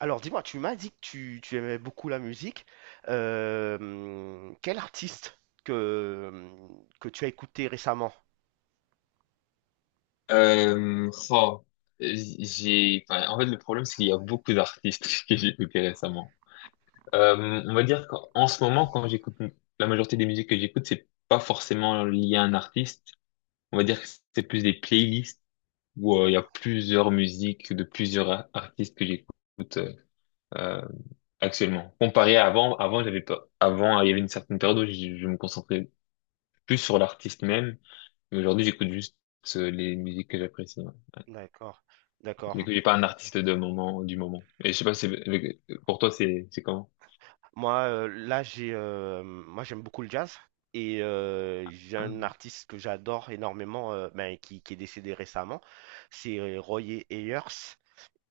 Alors dis-moi, tu m'as dit que tu aimais beaucoup la musique. Quel artiste que tu as écouté récemment? Euh, oh, en fait, le problème, c'est qu'il y a beaucoup d'artistes que j'ai écoutés récemment. On va dire qu'en ce moment, quand j'écoute la majorité des musiques que j'écoute, c'est pas forcément lié à un artiste. On va dire que c'est plus des playlists où il y a D'ac- plusieurs musiques de plusieurs artistes que j'écoute euh, actuellement. Comparé à avant, j'avais pas, avant, il y avait une certaine période où je me concentrais plus sur l'artiste même. Mais aujourd'hui, j'écoute juste les musiques que j'apprécie. Ouais. D'accord, d'accord. Du coup, j'ai pas un artiste de moment, du moment. Et je sais pas, pour toi, c'est comment? Moi, là, j'aime beaucoup le jazz et j'ai Ah, un artiste que j'adore énormément, qui est décédé récemment, c'est Roy Ayers.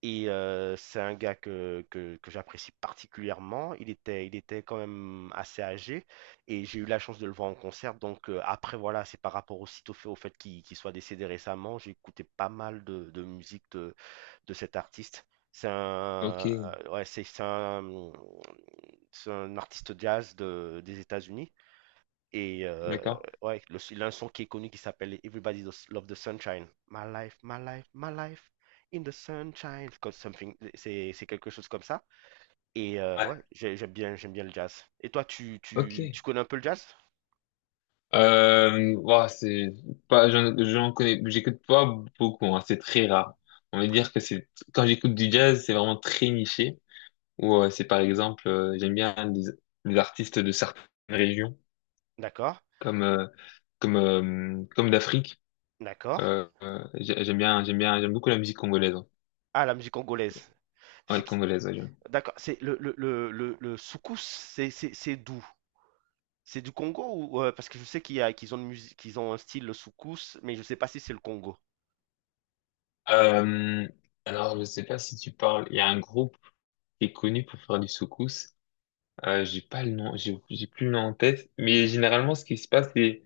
Et c'est un gars que j'apprécie particulièrement. Il était quand même assez âgé et j'ai eu la chance de le voir en concert. Donc après, voilà, c'est par rapport aussi au fait qu'il soit décédé récemment. J'ai écouté pas mal de musique de cet artiste. C'est un, ok, ouais, c'est un, C'est un artiste jazz des États-Unis. Et d'accord. ouais, il a un son qui est connu qui s'appelle Everybody Does Love the Sunshine. My life, my life, my life in the sunshine. Comme something, c'est quelque chose comme ça. Et Ouais. ouais, j'aime bien le jazz. Et toi, Ok. tu connais un peu le jazz? Ouah, c'est pas, j'en, j'en connais, j'écoute pas beaucoup, hein, c'est très rare. On va dire que quand j'écoute du jazz, c'est vraiment très niché. Ou c'est par exemple, j'aime bien des artistes de certaines régions, D'accord, comme, euh, comme d'Afrique. d'accord. J'aime beaucoup la musique congolaise, hein. Ah, la musique congolaise. Ah, C'est elle congolaise, ouais, d'accord, c'est le soukous, c'est d'où? C'est du Congo ou parce que je sais qu'il y a qu'ils ont une musique, qu'ils ont un style le soukous, mais je sais pas si c'est le Congo. Euh, alors, je sais pas si tu parles. Il y a un groupe qui est connu pour faire du soukous. J'ai pas le nom, j'ai plus le nom en tête. Mais généralement, ce qui se passe, c'est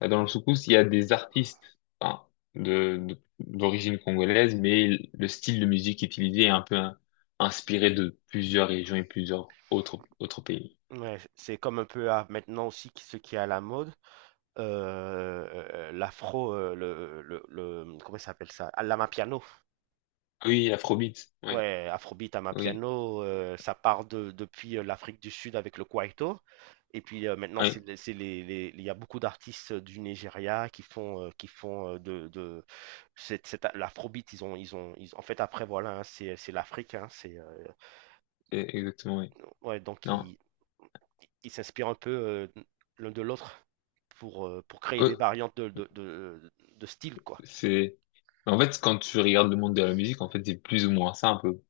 dans le soukous. Il y a des artistes, enfin, d'origine congolaise, mais le style de musique utilisé est un peu inspiré de plusieurs régions et plusieurs autres, autres pays. Ouais, c'est comme un peu à maintenant aussi ce qui est à la mode. L'afro, comment ça s'appelle ça? Ah, l'amapiano. Ah oui, Afrobeat, oui, Ouais, Afrobeat, oui, Amapiano, ça part depuis l'Afrique du Sud avec le Kwaito. Et puis maintenant, oui, il y a beaucoup d'artistes du Nigeria qui font de l'Afrobeat. En fait, après, voilà, hein, c'est l'Afrique. Hein, exactement, oui. ouais, donc, Non, ils s'inspirent un peu l'un de l'autre pour créer des eux, variantes de style, quoi. c'est... En fait, quand tu regardes le monde de la musique, en fait, c'est plus ou moins ça,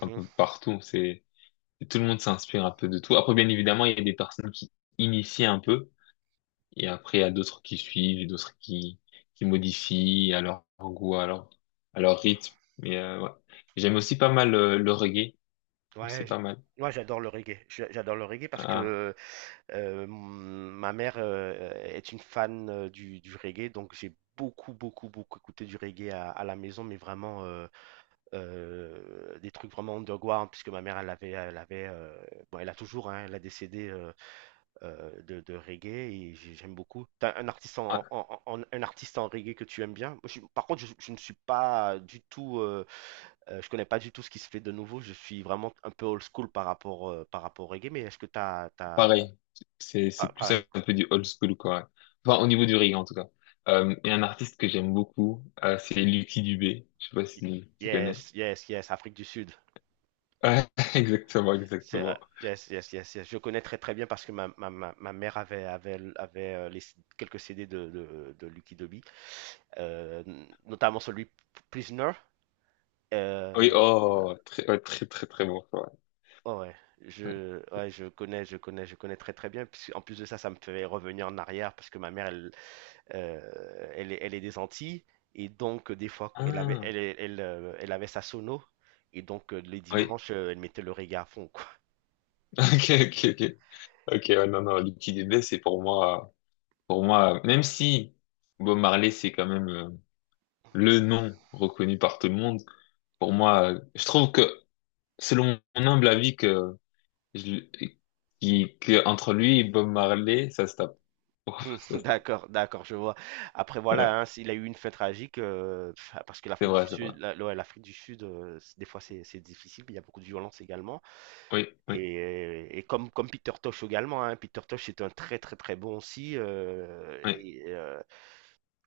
un peu partout. C'est, tout le monde s'inspire un peu de tout. Après, bien évidemment, il y a des personnes qui initient un peu, et après, il y a d'autres qui suivent, et d'autres qui modifient à leur goût, à leur rythme. Mais ouais. J'aime aussi pas mal le reggae. C'est Ouais, j- pas mal. Moi j'adore le reggae. J'adore le reggae parce Ah, que euh, mon- ma mère est une fan du reggae, donc j'ai beaucoup, beaucoup, beaucoup écouté du reggae à la maison, mais vraiment des trucs vraiment underground, puisque ma mère elle avait, bon, elle a toujours, hein, elle a décédé de reggae et j'aime beaucoup. T'as un artiste ah, un artiste en reggae que tu aimes bien? Par contre, je ne suis pas du tout je connais pas du tout ce qui se fait de nouveau. Je suis vraiment un peu old school par rapport au reggae, mais est-ce que t'as, pareil. C'est plus pareil, un peu du old school, quoi. Enfin, au niveau du reggae, en tout cas. Et un artiste que j'aime beaucoup, c'est Lucky Dubé. Je sais pas si tu connais. yes, yes, yes, Afrique du Sud. Ouais, exactement, C'est, euh, exactement. yes, yes, yes, yes. Je connais très très bien parce que ma mère avait les, quelques CD de Lucky Dube, euh, notamment celui Prisoner. Oui, Euh, oh, très, ouais, très, très, très bon choix. oh ouais, ouais, je connais très très bien. Puis en plus de ça, ça me fait revenir en arrière parce que ma mère, elle, Euh, elle est des Antilles et donc des fois elle avait, Ah, elle, elle, elle, elle avait sa sono et donc les oui, dimanches elle mettait le reggae à fond quoi. ok, ok, ok. Ok, ouais, non, non, Lucky Dubé, c'est pour moi. Pour moi, même si Bob Marley, c'est quand même le nom reconnu par tout le monde, pour moi, je trouve que, selon mon humble avis, je, que entre lui et Bob Marley, ça se tape. Ça se tape. d'accord, d'accord, je vois. Après Voilà. voilà, hein, il a eu une fin tragique pff, parce que C'est l'Afrique du vrai, c'est vrai. Sud, la- ouais, l'Afrique du Sud, des fois c'est difficile, il y a beaucoup de violence également. Oui, oui, Et comme, comme Peter Tosh également, hein, Peter Tosh est un très très très bon aussi. Oui. et, euh,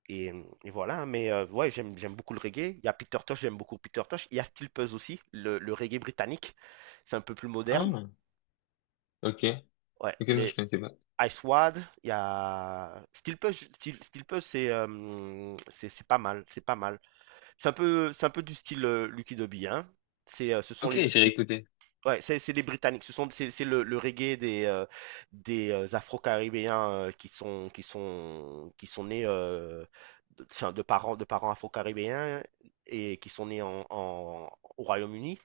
Et, mmh, et Voilà, hein, mais ouais, j'aime beaucoup le reggae. Il y a Peter Tosh, j'aime beaucoup Peter Tosh. Il y a Steel Pulse aussi, le reggae britannique. C'est un peu plus moderne. Ah, ok. Ouais, Ok, non, je les connaissais pas. Ice Wad, il y a Steel Pulse, Steel Pulse, c'est pas mal, c'est pas mal. C'est un peu du style Lucky Dubby, hein. C'est, ce sont Ok, les, j'ai ce- réécouté. Ouais, c'est les Britanniques. Ce sont c'est le reggae des Afro-Caribéens qui sont nés de parents Afro-Caribéens et qui sont nés au Royaume-Uni.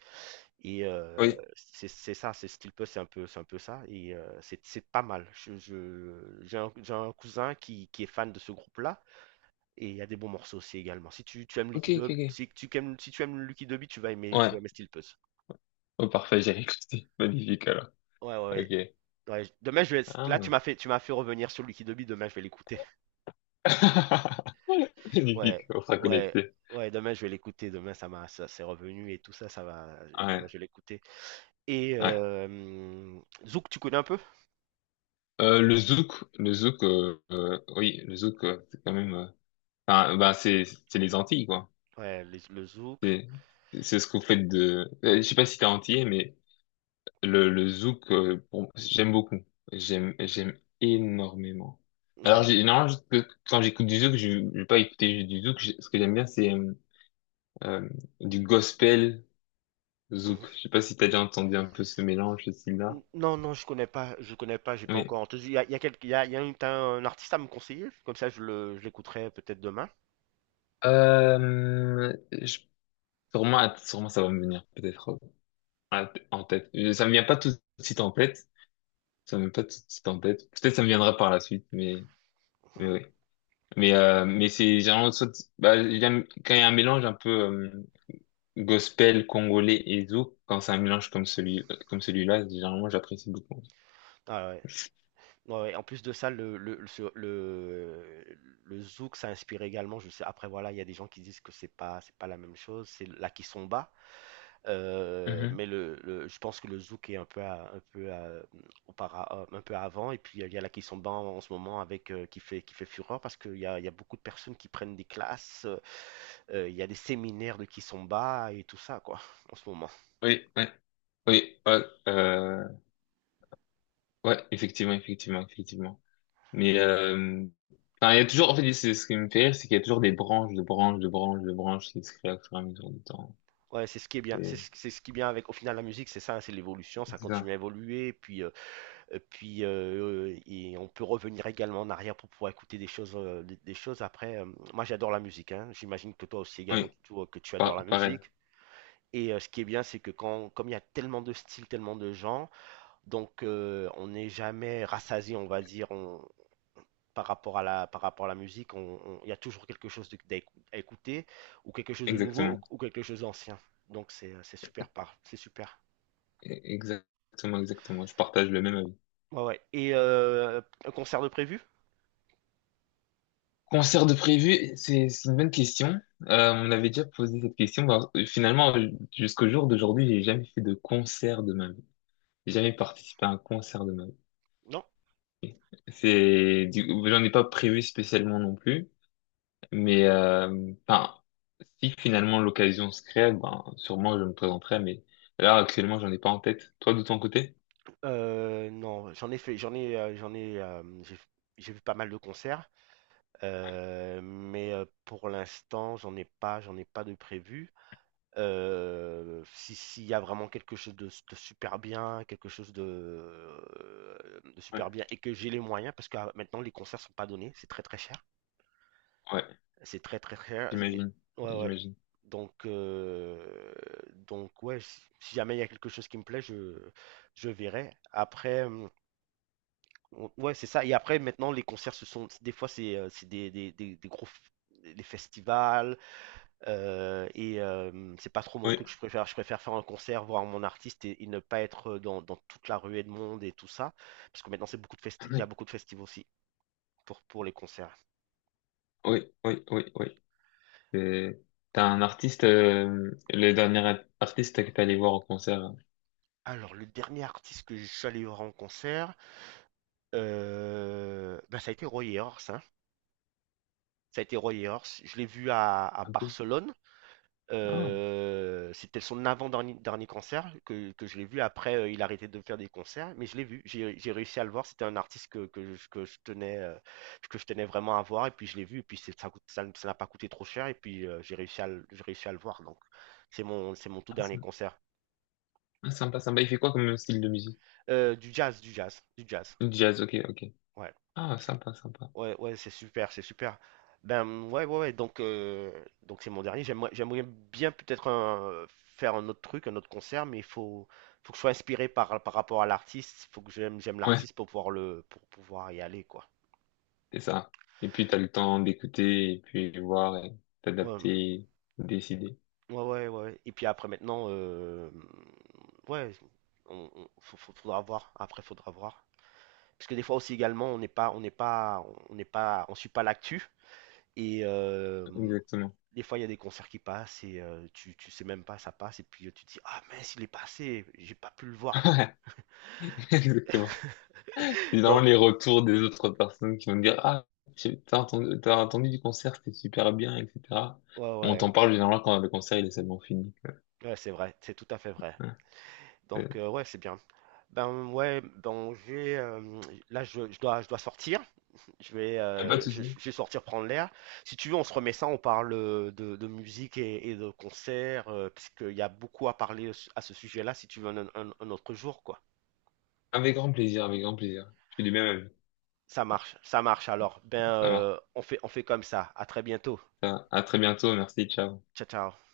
Et Oui. C'est ça, c'est un peu ça. Et c'est pas mal. J'ai j'ai un cousin qui est fan de ce groupe-là et il y a des bons morceaux aussi également. Si tu aimes Ok, Lucky ok, Dube, ok. Si tu aimes Lucky Dube, tu Ouais. vas aimer Steel Puss. Oh, parfait, j'ai réécouté. Magnifique, alors. Ouais, ouais, ouais. Ok. Demain je vais. Là Ah. Tu m'as fait revenir sur Lucky Dobby. Demain je vais l'écouter. Ouais, Magnifique, on sera ouais, connecté. ouais. Demain je vais l'écouter. Ça c'est revenu et tout ça, ça va. Demain Ouais, je vais l'écouter. Et ouais. Zouk, tu connais un peu? Le zouk, le zouk, oui, le zouk, c'est quand même, bah, c'est les Antilles, quoi. Le Zouk. C'est, c'est ce que vous faites, je sais pas si t'es antillais, mais le zouk, bon, j'aime beaucoup. J'aime, j'aime énormément. Alors, Ouais. j'ai, non, quand j'écoute du zouk, je vais pas écouter juste du zouk. Ce que j'aime bien, c'est euh, du gospel zouk. Mhm. Je sais pas si t'as déjà entendu un peu ce mélange, ce style-là. Non, non, je connais pas. Je connais pas. J'ai pas Oui. encore entendu. Il y a, quelques- il y a- Il y a un, t'as un artiste à me conseiller. Comme ça je l'écouterai peut-être demain. Euh, je, sûrement, sûrement ça va me venir, peut-être, en tête. Ça me vient pas tout de suite en tête. Ça me vient pas tout de suite en tête. Peut-être ça me viendra par la suite, Mhm. mais oui. Mais c'est généralement soit bah, j'aime quand il y a un mélange un peu gospel congolais et zouk. Quand c'est un mélange comme celui comme celui-là, généralement j'apprécie beaucoup. Ah ouais. Ouais, en plus de ça, le zouk, ça inspire également. Je sais, après, voilà, il y a des gens qui disent que c'est pas la même chose, c'est la kizomba. Mhm. Je pense que le zouk est un peu, un peu avant. Et puis, il y a la kizomba en ce moment avec, qui fait fureur parce qu'il y a, il y a beaucoup de personnes qui prennent des classes. Il y a des séminaires de kizomba et tout ça, quoi, en ce moment. Oui, ouais, oui, ouais, ouais, effectivement, effectivement, effectivement. Mais il y a toujours en fait c'est ce qui me fait rire, c'est qu'il y a toujours des branches, de branches, de branches, de branches qui se créent au fur et à mesure du temps. Ouais, c'est ce qui est bien. Et- C'est ce qui est bien avec, au final, la musique, c'est ça, hein, c'est l'évolution, ça C'est continue ça. à évoluer. Et puis, et on peut revenir également en arrière pour pouvoir écouter des choses, des choses après. Moi, j'adore la musique, hein. J'imagine que toi aussi également, Oui. Que tu adores la Pareil, musique. Et ce qui est bien, c'est que quand, comme il y a tellement de styles, tellement de genres, donc on n'est jamais rassasié, on va dire, par rapport à la musique, il y a toujours quelque chose à écouter, ou quelque chose de nouveau, exactement. ou quelque chose d'ancien. Donc c'est super. Exactement, exactement. Je partage le même avis. Ouais, ouais. Et un concert de prévu? Concert de prévu, c'est une bonne question. On avait déjà posé cette question. Bah, finalement, jusqu'au jour d'aujourd'hui, j'ai jamais fait de concert de ma vie. J'ai jamais participé à un concert de ma vie. Non? J'en ai pas prévu spécialement non plus. Mais, si finalement l'occasion se crée, ben, sûrement je me présenterai. Mais là, actuellement, j'en ai pas en tête. Toi, de ton côté? Non, j'en ai fait j'en ai, hem, j'ai vu pas mal de concerts, pour l'instant, j'en ai pas de prévu. Si s'il y a vraiment quelque chose de super bien, quelque chose de Ouais, super bien et que j'ai les moyens parce que à maintenant les concerts sont pas donnés, c'est très, très cher. ouais, C'est très, très cher et j'imagine, ouais, ouais. j'imagine. Donc, heu, donc ouais, si jamais il y a quelque chose qui me plaît, je verrai. Après, Ouais, c'est ça. Et après, maintenant, les concerts, ce sont des fois, c'est des gros des festivals c'est pas trop mon Oui. truc. Je préfère faire un concert, voir mon artiste et ne pas être dans toute la ruée de monde et tout ça. Parce que maintenant, c'est beaucoup de festi- il y a beaucoup de festivals aussi pour les concerts. Oui, oui, oui, oui. Euh, t'as un artiste, le dernier artiste que t'es allé voir au concert, Alors, le dernier artiste que je suis allé voir en concert, ben, ça a été Roy Ayers, hein. Ça a été Roy Ayers. Je l'ai vu à un peu. Barcelone. Ah, C'était son avant-dernier dernier concert que je l'ai vu. Après, il a arrêté de faire des concerts, mais je l'ai vu. J'ai réussi à le voir. C'était un artiste que je tenais vraiment à voir. Et puis, je l'ai vu. Et puis, c'est- ça coûte- ça ça n'a pas coûté trop cher. Et puis, j'ai réussi à le voir. Donc, c'est mon tout ah, dernier sy- concert. ah, sympa, sympa. Il fait quoi comme style de musique? Du jazz, du jazz, du jazz. Jazz, ok, ok. Ouais. Ah, sympa, sympa. Ouais, ouais, c'est super, c'est super. Ben ouais, ouais, ouais. Donc c'est mon dernier. J'aimerais bien peut-être faire un autre truc, un autre concert, mais faut que je sois inspiré par, par rapport à l'artiste. Il faut que j'aime Ouais, l'artiste pour pouvoir pour pouvoir y aller, quoi. c'est ça. Et puis t'as le temps d'écouter, et puis de voir, et Ouais, t'adapter, décider. ouais, ouais, ouais. Et puis après maintenant, ouais, faudra voir. Après, faudra voir. Parce que des fois aussi également, on n'est pas, on suit pas l'actu. Et Exactement. des fois, il y a des concerts qui passent et tu sais même pas ça passe et puis, tu te dis: «Ah mince, il est passé, j'ai pas pu le voir». Ouais, exactement. C'est vraiment Donc les retours des autres personnes qui vont me dire, ah, t'as entendu du concert, c'était super bien, etc. ouais, Mais on ouais, ouais, t'en parle généralement quand le concert il est seulement fini. ouais, c'est vrai, c'est tout à fait vrai. Ouais. Donc ouais, c'est bien. Ben, ouais, donc là, je dois sortir. Je vais, Y a pas de souci. je vais sortir prendre l'air. Si tu veux, on se remet ça, on parle, de musique et de concerts, parce qu'il y a beaucoup à parler à ce sujet-là, si tu veux, un autre jour, quoi. Avec grand plaisir, avec grand plaisir. Je suis du même avis. Ça marche alors. Ben, Ça marche. On fait comme ça. À très bientôt. Ça va. À très bientôt. Merci. Ciao. Ciao, ciao.